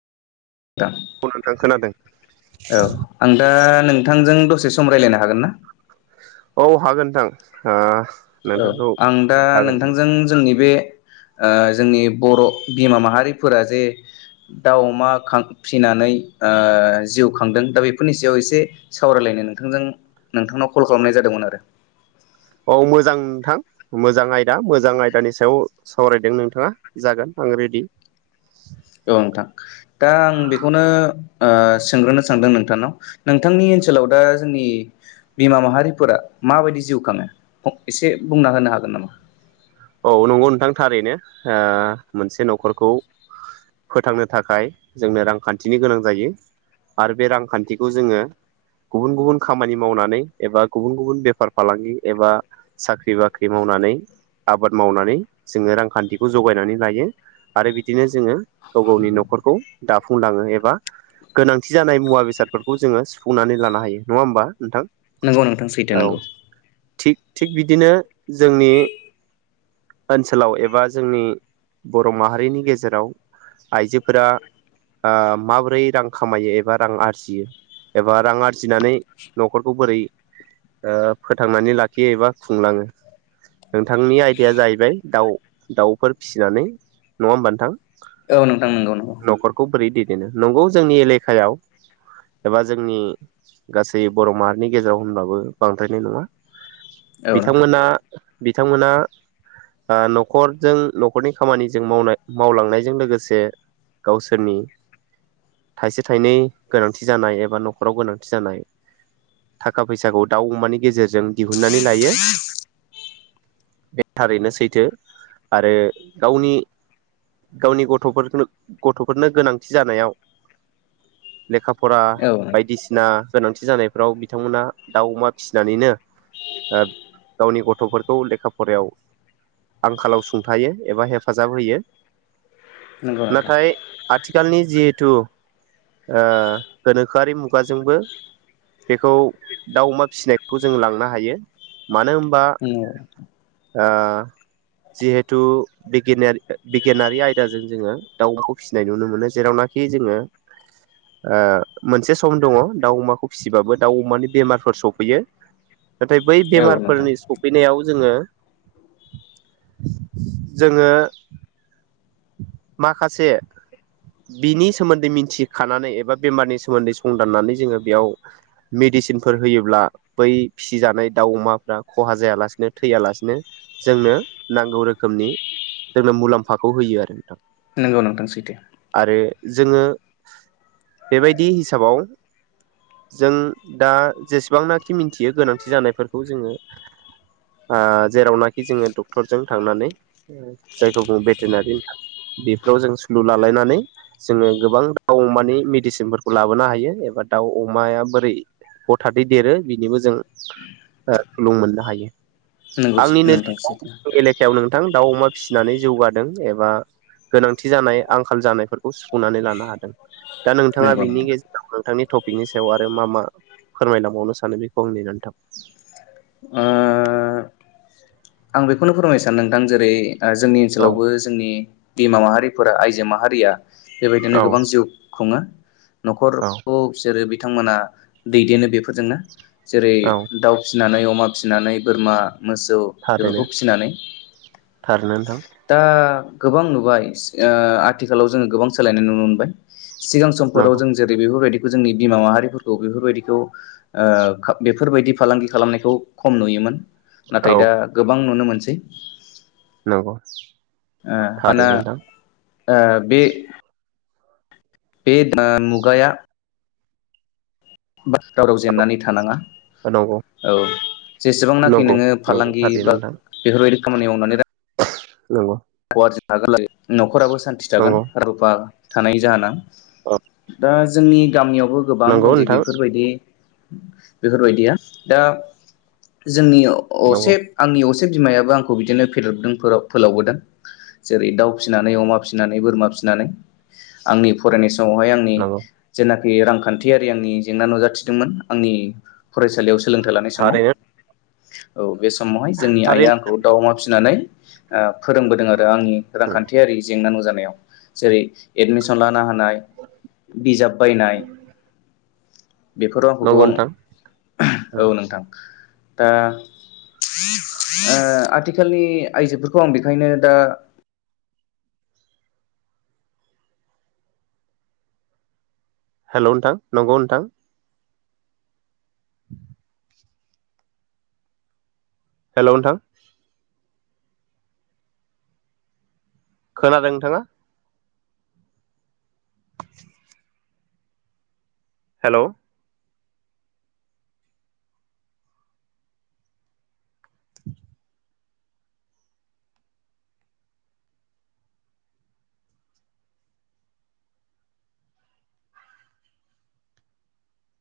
औ नोंथां खोनादों औ आं दा नों थांजों दसे सम रायलायनो हागोन ना? औ हागोन नोंथां। ओ औ नोंथांखौ आं दा हागोन नोंथांजों जोंनि बे ओ जोंनि ओ बर' बिमा माहारिफोरा जे दाव अमा खां फिनानै ओ जिउ खांदों दा बेफोरनि सायाव एसे सावरायलायनो नोंथांजों नोंथांनाव कल खालामनाय जादोंमोन आरो। औ मोजां नोंथां मोजां आयदा मोजां आयदानि सायाव सावरायदों नोंथाङा जागोन आं रेडि औ नोंथां दा आं बेखौनो ओ सोंग्रोनो सानदों नोंथांनाव नोंथांनि ओनसोलाव दा जोंनि बिमा माहारिफोरा माबायदि जिउ खाङो एसे बुंना होनो हागोन नामा? औ नंगौ नोंथां थारैनो ओ मोनसे न'खरखौ फोथांनो थाखाय जोंनो रांखान्थिनि गोनां जायो आरो बे रांखान्थिखौ जोङो गुबुन गुबुन खामानि मावनानै एबा गुबुन गुबुन बेफार फालांगि एबा साख्रि बाख्रि मावनानै आबाद मावनानै जोङो रांखान्थिखौ जगायनानै लायो आरो बिदिनो जोङो गाव गावनि न'खरखौ दाफुंलाङो एबा गोनांथि जानाय मुवा बेसादफोरखौ जोङो सुफुंनानै लानो हायो नङा होमबा नोंथां नंगौ नोंथां सैथो औ नोंगौ थिग थिग बिदिनो जोंनि ओनसोलाव एबा जोंनि बर' माहारिनि गेजेराव आइजोफोरा ओ माबोरै रां खामायो एबा रां आरजियो एबा रां आरजिनानै न'खरखौ बोरै ओ फोथांनानै लाखियो एबा खुंलाङो नों थांनि आयदाया जाहैबाय दाउ दाउफोर फिसिनानै नङा होमबा नोंथां औ नोंथां नंगौ नंगौ देनो नंगौ जोंनि एलेकायाव एबा जोंनि गासै बर' माहारिनि गेजेराव होनब्लाबो बांद्रायनाय नङा औ नोंथां बिथांमोना बिथांमोना ओ न'खरजों न'खरनि खामानिजों मावनाय मावलांनायजों लोगोसे गावसोरनि थाइसे थाइनै गोनांथि जानाय एबा न'खराव गोनांथि जानाय थाखा फैसाखौ दाउ अमानि गेजेरजों दिहुननानै लायो। बे थारैनो सैथो आरो गावनि गावनि गथ'फोरनो गथ'फोरनो गोनांथि जानायाव लेखा फरा औ नोंथां बायदिसिना गोनांथि जानायफ्राव बिथांमोना दाउ अमा फिसिनानैनो ओ गावनि गथ'फोर खौ लेखा फरायाव आंखालाव सुंथायो एबा हेफाजाब होयो। नोंगौ नोंथां। नाथाय आथिखालनि जिहेथु ओ गोनोखोआरि मुगाजोंबो बेखौ दाउ अमा फिसिनायखौ जों लांनो हायो मानो होनबा ओ जिहेथु बिगिनारि बिगियानारि आयदाजों जोङो दाउ अमाखौ फिसिनाय नुनो मोनो जेरावनाखि जोङो ओ मोनसे सम दङ दाउ अमाखौ फिसिबाबो दाउ अमानि बेमारफोर सफैयो नाथाय बै नंगौ औ नोंथां बेमारफोरनि सौ फैनायाव जोङो जोङो माखासे बिनि सोमोन्दै मिथिखानानै एबा बेमारनि सोमोन्दै संदाननानै जोङो बेयाव मेडिसिनफोर होयोब्ला बै फिसिजानाय दाउ अमाफ्रा खहा जायालासिनो थैयालासिनो जोंनो नांगौ रोखोमनि जोंनो मुलाम्फाखौ होयो आरो नोंथां नोंगौ नोंथां सैथो। आरो जोङो बेबायदि हिसाबाव जों दा जेसेबांनाखि मिथियो गोनांथि जानायफोरखौ जोङो ओ जेरावनाखि जोङो डक्टरजों थांनानै जायखौ बुङो बेटेनारिन बेफोराव जों सुलु लालायनानै जोङो गोबां दाउ अमानि मेडिसिनफोरखौ लाबोनो हायो एबा दाउ अमाया बोरै हथादै देरो बिनिबो जों ओ सुलुं मोननो हायो। नोंगस नोंथांस थां दाउ अमा फिसिनानै जौगादों एबा गोनांथि जानाय आंखाल जानायफोरखौ सुफुंनानै लानो हादों। दा नोंथाङा नंगौ बिनि नोंथां गेजेराव नोंथांनि थफ बिनि सायाव आरो मा मा फोरमायलांबावनो सानो बेखौ आं नेनानै थाबाय। ओ आं बेखौनो फोरमायनो सानदों नोंथां जेरै ओ जोंनि औ ओनसोलावबो जोंनि बिमा माहारिफोरा आइजो माहारिया बेबायदिनो गोबां औ जिउ खुङो। औ न'खरखौ बिसोरो बे बिथांमोना दैदेनो बेफोरजोंनो। जेरै औ दाउ फि नानै अमा फिसिनानै बोरमा मोसौ थारैनो बेफोरखौ फिसिनानै थारैनो नोंथां। दा गोबां नुबाय ओ आथिखालाव जोङो गोबां सोलायनाय नुनो मोनबाय। सिगां समफोराव नंगौ जों जेरै बेफोरबायदिख जोंनि बिमा माहारिफोरखौ बेफोरबायदिखौ ओ बेफोरबायदि फालांगि खालामनायखौ खम नुयोमोन। औ नाथाय दा गोबां नुनो मोन सै नोंग। ओ माना ओ बे बे ओ मुगाया बास दावराव जेननानै थानाङा नंगौ नंगौ औ जेसेबांनाखि नंगौ नोङो फालांगि बा बेफोरबायदि खामानि मावनानै रा नोंगौ [unintelligible] न'खराबो सान्थि थागोन नंगौ रुफा थानाय जाहोना औ दा जोंनि गामियावबो गोबां नंगौ दंदे नोंथां बेफोरबायदि बेफोरबायदिया दा जोंनि नंगौ असे आंनि असे बिमायाबो आंखौ बिदिनो फेदेरबोदों फोलाव-फोलावबोदों जेरै दाउ फिसिनानै अमा फिसिनानै बोरमा फिसिनानै आंनि फरायनाय स समावहाय आंनि नंगौ जेला फैयो रांखान्थियारि आंनि जेंना नुजाथिदोंमोन आंनि फरायसालियाव सोलोंथाइ लानाय समाव। थारैनो औ। बे समावहाय जोंनि आइआ थारैनो आंखौ दाउ अमा फिनानै ओ फोरों दों आरो आंनि रांखान्थियारि जेंना नुजा नायाव। जेरै एडमिसन लानो हानाय बिजाब बायनाय बेफोराव आंखौ नंगौ गोबां नोंथां औ नोंथां दा ओ आथिखालनि आइजोफोरखौ आं बेखायनो दा हेल' नोंथां नंगौ नोंथां। हेल' नोंथां। खोनादों नोंथाङा? हेल'।